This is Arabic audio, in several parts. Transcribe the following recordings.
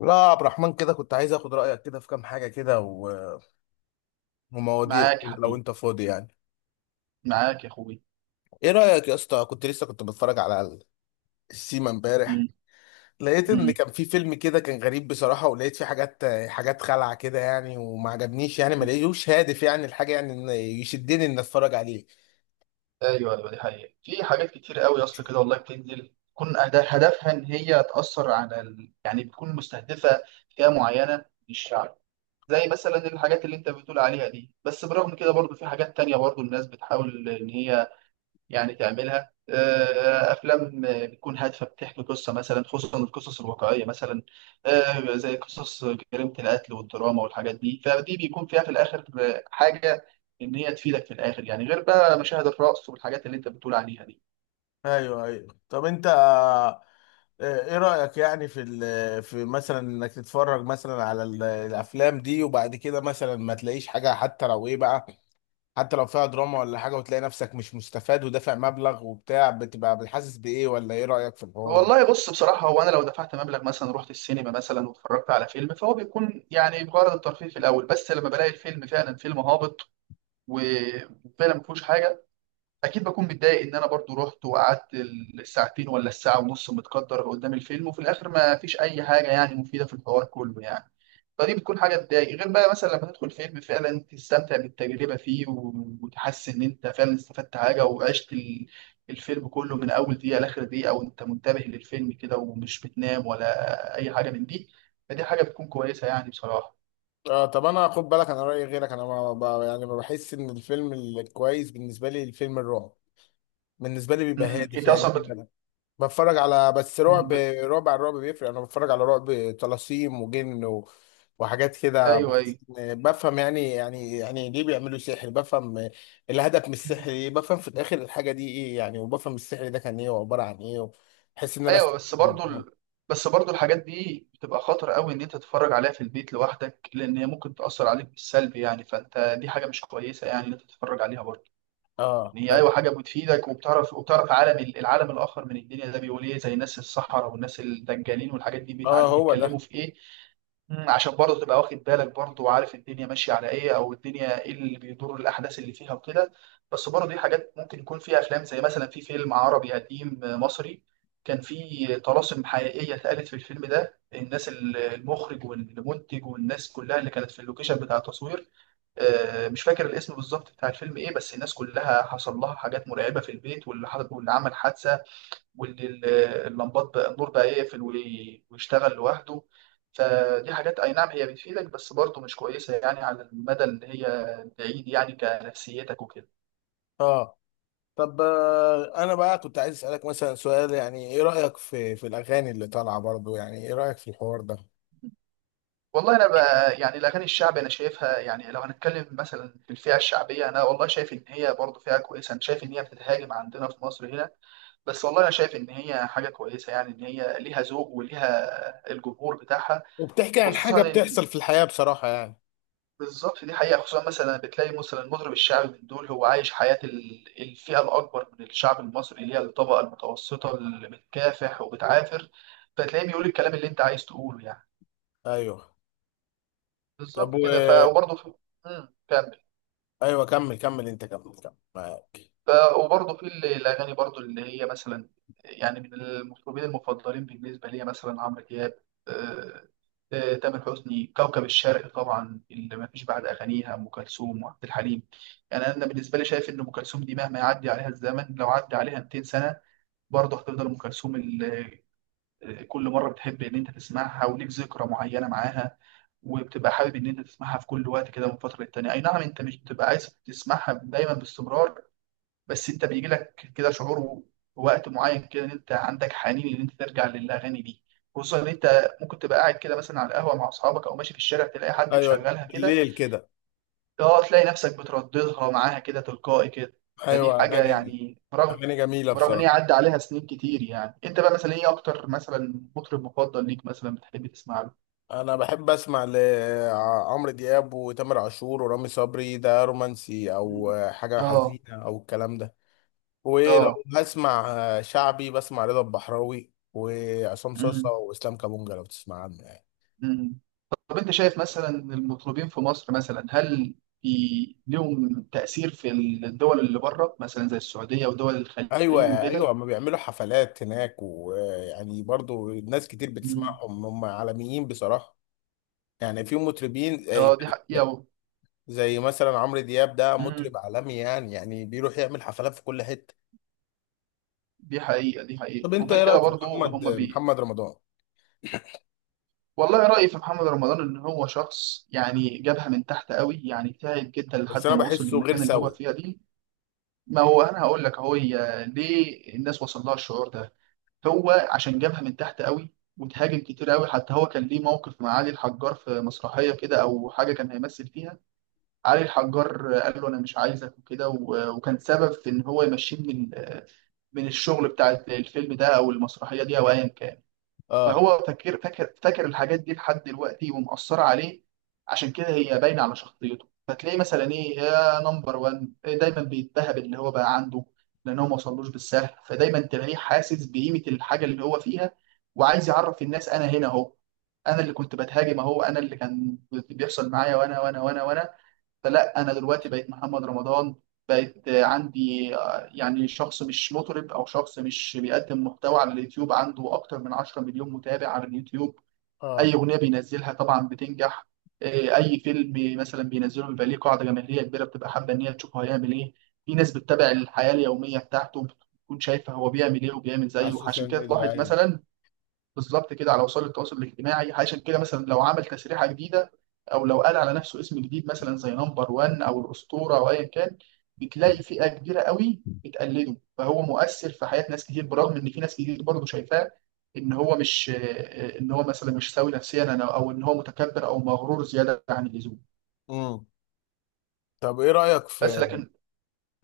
لا يا عبد الرحمن كده كنت عايز اخد رايك كده في كام حاجه كده ومواضيع معاك يا كده لو حبيبي. انت فاضي يعني. معاك يا اخوي. ايه رايك يا اسطى؟ كنت بتفرج على السيما امبارح. مم. لقيت ان مم. كان في فيلم كده كان غريب بصراحه، ولقيت فيه حاجات خلعه كده يعني، وما عجبنيش يعني، ما لقيتوش هادف يعني الحاجه، يعني إن يشدني ان اتفرج عليه. ايوه ايوه، دي حقيقة، في حاجات كتير قوي يا اسطى كده والله بتنزل تكون هدفها ان هي تأثر على يعني بتكون مستهدفة فئة معينة من الشعب، زي مثلا الحاجات اللي انت بتقول عليها دي. بس برغم كده برضو في حاجات تانية برضو الناس بتحاول ان هي يعني تعملها، افلام بتكون هادفه بتحكي قصه مثلا، خصوصا القصص الواقعيه مثلا، زي قصص جريمه القتل والدراما والحاجات دي، فدي بيكون فيها في الاخر حاجه ان هي تفيدك في الاخر، يعني غير بقى مشاهد الرقص والحاجات اللي انت بتقول عليها دي. ايوه ايوه، طب انت ايه رأيك يعني في في مثلا انك تتفرج مثلا على الافلام دي، وبعد كده مثلا ما تلاقيش حاجة، حتى لو ايه بقى، حتى لو فيها دراما ولا حاجة، وتلاقي نفسك مش مستفاد ودافع مبلغ وبتاع، بتبقى بتحسس بإيه؟ ولا إيه رأيك في الحوار ده؟ والله بص، بصراحة هو أنا لو دفعت مبلغ مثلا، رحت السينما مثلا واتفرجت على فيلم، فهو بيكون يعني بغرض الترفيه في الأول، بس لما بلاقي الفيلم فعلا فيلم هابط وفعلا ما فيهوش حاجة، اكيد بكون متضايق ان انا برضو رحت وقعدت الساعتين ولا الساعه ونص متقدر قدام الفيلم، وفي الاخر ما فيش اي حاجه يعني مفيده في الحوار كله يعني. فدي بتكون حاجه تضايق، غير بقى مثلا لما تدخل فيلم فعلا تستمتع بالتجربه فيه وتحس ان انت فعلا استفدت حاجه وعشت الفيلم كله من اول دقيقه لاخر دقيقه، وانت منتبه للفيلم كده ومش بتنام ولا اي حاجه من دي. فدي حاجه بتكون كويسه يعني بصراحه. آه طب انا خد بالك انا رايي غيرك، انا ما ب- يعني ما بحس ان الفيلم الكويس بالنسبه لي، الفيلم الرعب بالنسبه لي بيبقى هادف انت يعني اصلا بيبقى بتفرج على بس رعب بت... رعب على الرعب بيفرق. انا بتفرج على رعب طلاسيم وجن وحاجات كده، ايوه بحس ايوه بفهم يعني يعني ليه بيعملوا سحر، بفهم الهدف من السحر ايه، بفهم في الاخر الحاجه دي ايه يعني، وبفهم السحر ده كان ايه وعباره عن ايه. بحس ان انا ايوه. استفدت منهم. بس برضو الحاجات دي بتبقى خطر قوي ان انت تتفرج عليها في البيت لوحدك، لان هي ممكن تاثر عليك بالسلب يعني، فانت دي حاجه مش كويسه يعني ان انت تتفرج عليها برضو. اه يعني هي طب. ايوه حاجه بتفيدك وبتعرف، العالم الاخر من الدنيا، ده بيقول ايه زي ناس الصحراء والناس الدجالين والحاجات دي، اه بيتعلموا هو ده. بيتكلموا في ايه، عشان برضه تبقى واخد بالك برضه، وعارف الدنيا ماشيه على ايه، او الدنيا ايه اللي بيدور الاحداث اللي فيها وكده. بس برضه دي حاجات ممكن يكون فيها افلام، زي مثلا في فيلم عربي قديم مصري، كان في طلاسم حقيقيه اتقالت في الفيلم ده. الناس المخرج والمنتج والناس كلها اللي كانت في اللوكيشن بتاع التصوير، مش فاكر الاسم بالظبط بتاع الفيلم ايه، بس الناس كلها حصل لها حاجات مرعبه في البيت، واللي عمل حادثه، وان ال- اللمبات بقى، النور بقى يقفل ويشتغل لوحده. فدي حاجات اي نعم هي بتفيدك، بس برضه مش كويسه يعني على المدى اللي هي بعيد يعني، كنفسيتك وكده. اه طب آه انا بقى كنت عايز اسالك مثلا سؤال، يعني ايه رايك في في الاغاني اللي طالعه برضو؟ يعني ايه رايك في الحوار ده؟ والله انا بقى يعني الاغاني الشعبي انا شايفها يعني، لو هنتكلم مثلا في الفئه الشعبيه، انا والله شايف ان هي برضه فئه كويسه. انا شايف ان هي بتتهاجم عندنا في مصر هنا، بس والله انا شايف ان هي حاجه كويسه يعني، ان هي ليها ذوق وليها الجمهور بتاعها. وبتحكي عن حاجه خصوصا ان بتحصل في الحياه بصراحه يعني. بالظبط دي حقيقة، خصوصا مثلا بتلاقي مثلا المطرب الشعبي من دول هو عايش حياة الفئة الأكبر من الشعب المصري، اللي هي الطبقة المتوسطة اللي بتكافح وبتعافر، فتلاقيه بيقول الكلام اللي أنت عايز تقوله يعني. ايوه. طب بالظبط و. كده. ف وبرضه في... مم، كمل ايوه كمل كمل، انت كمل كمل، معاك. ف- وبرضه في الأغاني برضه اللي هي مثلا، يعني من المطربين المفضلين بالنسبة لي مثلا عمرو دياب، آه، تامر حسني. كوكب الشرق طبعا اللي ما فيش بعد أغانيها، أم كلثوم وعبد الحليم، يعني أنا بالنسبة لي شايف إن أم كلثوم دي مهما يعدي عليها الزمن، لو عدى عليها 200 سنة برضه هتفضل أم كلثوم كل مرة بتحب إن أنت تسمعها، وليك ذكرى معينة معاها، وبتبقى حابب إن أنت تسمعها في كل وقت كده من فترة للتانية. أي نعم أنت مش بتبقى عايز تسمعها دايما باستمرار، بس انت بيجي لك كده شعور وقت معين كده، ان انت عندك حنين ان انت ترجع للاغاني دي، خصوصا ان انت ممكن تبقى قاعد كده مثلا على القهوه مع اصحابك، او ماشي في الشارع تلاقي حد ايوه مشغلها كده، بالليل كده. اه تلاقي نفسك بترددها معاها كده تلقائي كده. فدي ايوه حاجه اغاني. يعني برغم، اغاني جميله برغم ان هي بصراحه. عدى عليها سنين كتير يعني. انت بقى مثلا ايه اكتر مثلا مطرب مفضل ليك مثلا بتحب تسمع له؟ انا بحب اسمع لعمرو دياب وتامر عاشور ورامي صبري، ده رومانسي مم. او حاجه اه. حزينه او الكلام ده. ولو اه. هسمع شعبي بسمع رضا البحراوي وعصام صاصا مم. واسلام كابونجا، لو تسمع عنه يعني. مم. طب انت شايف مثلا المطربين في مصر مثلا، هل لهم تأثير في الدول اللي بره مثلا زي السعودية ودول الخليج ايوه ايوه، وكده؟ ما بيعملوا حفلات هناك ويعني برضو ناس كتير مم. بتسمعهم، هم عالميين بصراحه. يعني في مطربين اه دي حقيقة زي مثلا عمرو دياب، ده مم. مطرب عالمي يعني، يعني بيروح يعمل حفلات في كل حتة. دي حقيقة دي طب حقيقة، انت وغير ايه كده رأيك في برضو محمد هم بي. محمد رمضان؟ والله رأيي في محمد رمضان ان هو شخص يعني جابها من تحت قوي، يعني تعب جدا بس لحد انا ما وصل بحسه غير للمكان اللي هو سوي. فيها دي. ما هو انا هقول لك اهو، هي ليه الناس وصل لها الشعور ده. هو عشان جابها من تحت قوي وتهاجم كتير قوي، حتى هو كان ليه موقف مع علي الحجار في مسرحية كده أو حاجة كان هيمثل فيها، علي الحجار قال له أنا مش عايزك وكده، وكان سبب في إن هو يمشيه من من الشغل بتاع الفيلم ده أو المسرحية دي أو أيا كان. اه. فهو فاكر الحاجات دي لحد دلوقتي، ومأثرة عليه، عشان كده هي باينة على شخصيته، فتلاقيه مثلا ايه يا نمبر وان دايما بيتبهب اللي هو بقى عنده، لان هو ما وصلوش بالسهل، فدايما تلاقيه حاسس بقيمة الحاجة اللي هو فيها، وعايز يعرف الناس انا هنا اهو، انا اللي كنت بتهاجم اهو، انا اللي كان بيحصل معايا، وانا وانا وانا وانا. فلا، انا دلوقتي بقيت محمد رمضان، بقيت عندي يعني شخص مش مطرب، او شخص مش بيقدم محتوى على اليوتيوب، عنده اكتر من 10 مليون متابع على اليوتيوب. اه اي اغنيه بينزلها طبعا بتنجح، اي فيلم مثلا بينزله بيبقى ليه قاعده جماهيريه كبيره، بتبقى حابه ان هي تشوفه هيعمل ايه. في ناس بتتابع الحياه اليوميه بتاعته، بتكون شايفه هو بيعمل ايه وبيعمل على زيه، عشان السوشيال كده ميديا، تلاحظ ايوه. مثلا بالظبط كده على وسائل التواصل الاجتماعي. عشان كده مثلا لو عمل تسريحه جديده، او لو قال على نفسه اسم جديد مثلا زي نمبر 1 او الاسطوره او ايا كان، بتلاقي فئه كبيره قوي بتقلده، فهو مؤثر في حياه ناس كتير، برغم ان في ناس كتير برضه شايفاه ان هو مش، ان هو مثلا مش سوي نفسيا او ان هو متكبر او مغرور زياده عن اللزوم. امم. طب ايه رأيك بس في، لكن،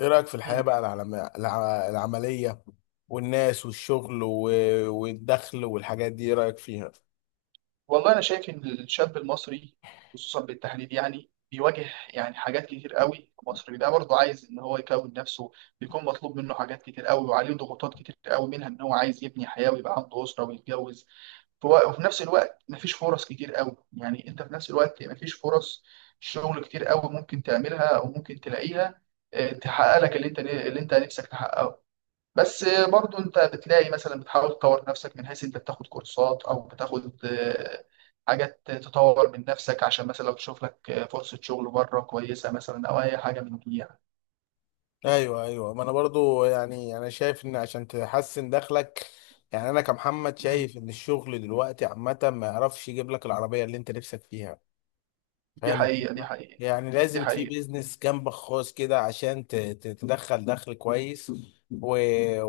ايه رأيك في الحياة بقى، العملية والناس والشغل والدخل والحاجات دي، ايه رأيك فيها؟ والله انا شايف ان الشاب المصري، خصوصا بالتحديد يعني بيواجه يعني حاجات كتير قوي. المصري ده برضه عايز ان هو يكون نفسه، بيكون مطلوب منه حاجات كتير قوي، وعليه ضغوطات كتير قوي، منها ان هو عايز يبني حياه ويبقى عنده اسره ويتجوز. وفي نفس الوقت مفيش فرص كتير قوي يعني، انت في نفس الوقت مفيش فرص شغل كتير قوي ممكن تعملها او ممكن تلاقيها، تحقق لك اللي انت نفسك تحققه. بس برضو انت بتلاقي مثلا بتحاول تطور نفسك من حيث انت بتاخد كورسات، او بتاخد حاجات تطور من نفسك، عشان مثلا لو تشوف لك فرصة شغل بره كويسة مثلا، او اي حاجة من دي يعني. ايوه ايوه، ما انا برضو يعني انا شايف ان عشان تحسن دخلك، يعني انا كمحمد مم. شايف ان الشغل دلوقتي عامه ما يعرفش يجيب لك العربيه اللي انت نفسك فيها. دي فاهم حقيقة. دي الفكرة؟ حقيقة. يعني دي لازم في حقيقة. بيزنس جنبك خاص كده عشان تدخل دخل كويس و...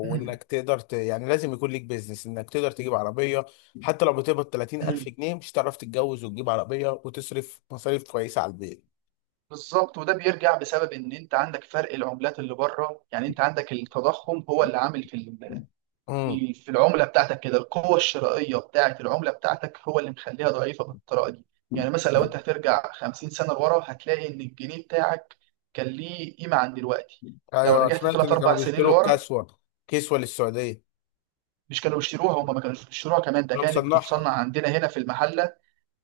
مم. تقدر يعني لازم يكون ليك بيزنس انك تقدر تجيب عربيه. حتى لو بتقبض 30000 مم. جنيه مش هتعرف تتجوز وتجيب عربيه وتصرف مصاريف كويسه على البيت. بالظبط، وده بيرجع بسبب ان انت عندك فرق العملات اللي بره، يعني انت عندك التضخم هو اللي عامل في امم. في العملة بتاعتك كده، القوة الشرائية بتاعت العملة بتاعتك هو اللي مخليها ضعيفة بالطريقة دي. يعني مثلا لو انت هترجع 50 سنة لورا، هتلاقي ان الجنيه بتاعك كان ليه قيمة عن دلوقتي. لو ايوه رجعت سمعت 3 ان كانوا 4 سنين بيشتروا لورا، الكسوه، كسوه للسعوديه. مش كانوا بيشتروها، هم ما كانوش بيشتروها كمان، ده انا كانت مصنعها. بتتصنع عندنا هنا في المحل.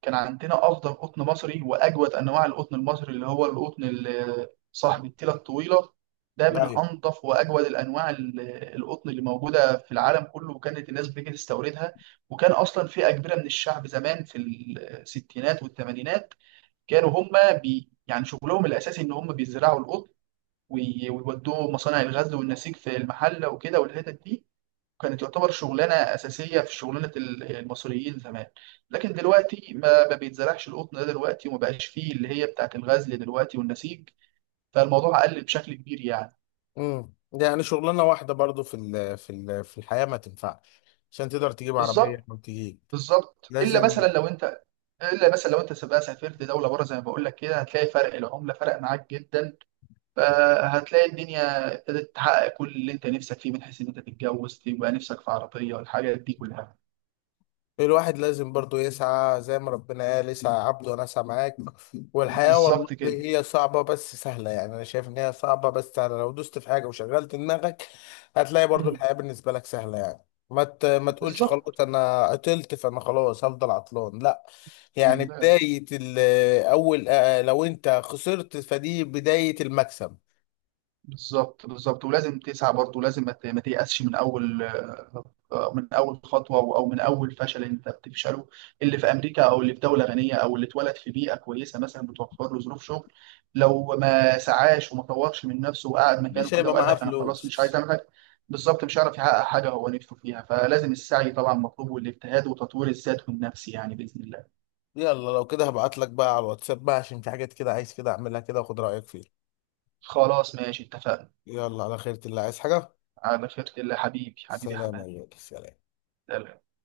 كان عندنا افضل قطن مصري، واجود انواع القطن المصري اللي هو القطن صاحب التيله الطويله. ده من ايوه. انظف واجود الانواع القطن اللي موجوده في العالم كله، وكانت الناس بتيجي تستوردها. وكان اصلا في اجبره من الشعب زمان في الستينات والثمانينات، كانوا هم بي يعني شغلهم الاساسي ان هم بيزرعوا القطن، ويودوه مصانع الغزل والنسيج في المحله وكده والحتت دي، كانت تعتبر شغلانه اساسيه في شغلانه المصريين زمان. لكن دلوقتي ما بيتزرعش القطن ده دلوقتي، وما بقاش فيه اللي هي بتاعت الغزل دلوقتي والنسيج، فالموضوع قل بشكل كبير يعني. امم، ده يعني شغلانه واحده برضو في الحياه ما تنفعش عشان تقدر تجيب عربيه بالظبط. او تجيب. بالظبط الا لازم. مثلا لو انت الا مثلا لو انت بقى سافرت دوله بره زي ما بقول لك كده، هتلاقي فرق العمله فرق معاك جدا، فهتلاقي الدنيا ابتدت تحقق كل اللي انت نفسك فيه، من حيث ان انت تتجوز تبقى نفسك في عربيه والحاجات دي كلها. الواحد لازم برضو يسعى، زي ما ربنا قال اسعى يا عبد وانا اسعى معاك. والحياة والله بالظبط كده. هي صعبة بس سهلة، يعني انا شايف ان هي صعبة بس سهلة لو دوست في حاجة وشغلت دماغك هتلاقي برضو مم. الحياة بالنسبة لك سهلة. يعني ما تقولش بالظبط خلاص انا عطلت فانا خلاص هفضل عطلان، لا. يعني اول لو انت خسرت فدي بداية المكسب. بالظبط، ولازم تسعى برضه، ولازم ما تيأسش من اول، من اول خطوه او أو من اول فشل انت بتفشله. اللي في امريكا، او اللي في دوله غنيه، او اللي اتولد في بيئه كويسه مثلا بتوفر له ظروف شغل، لو ما سعاش وما طورش من نفسه وقعد مكانه مش كده هيبقى وقال معاه لك انا خلاص مش عايز فلوس. اعمل حاجه، بالظبط مش هيعرف يحقق حاجه هو نفسه فيها. فلازم السعي طبعا مطلوب، والاجتهاد وتطوير الذات والنفس يعني، باذن الله. يلا لو كده هبعت لك بقى على الواتساب بقى، عشان في حاجات كده عايز كده اعملها كده واخد رأيك فيها. خلاص ماشي، اتفقنا. يلا على خيرة الله، عايز حاجة؟ على خيرة الله حبيبي، حبيبي سلام يا حماد. غالي. سلام.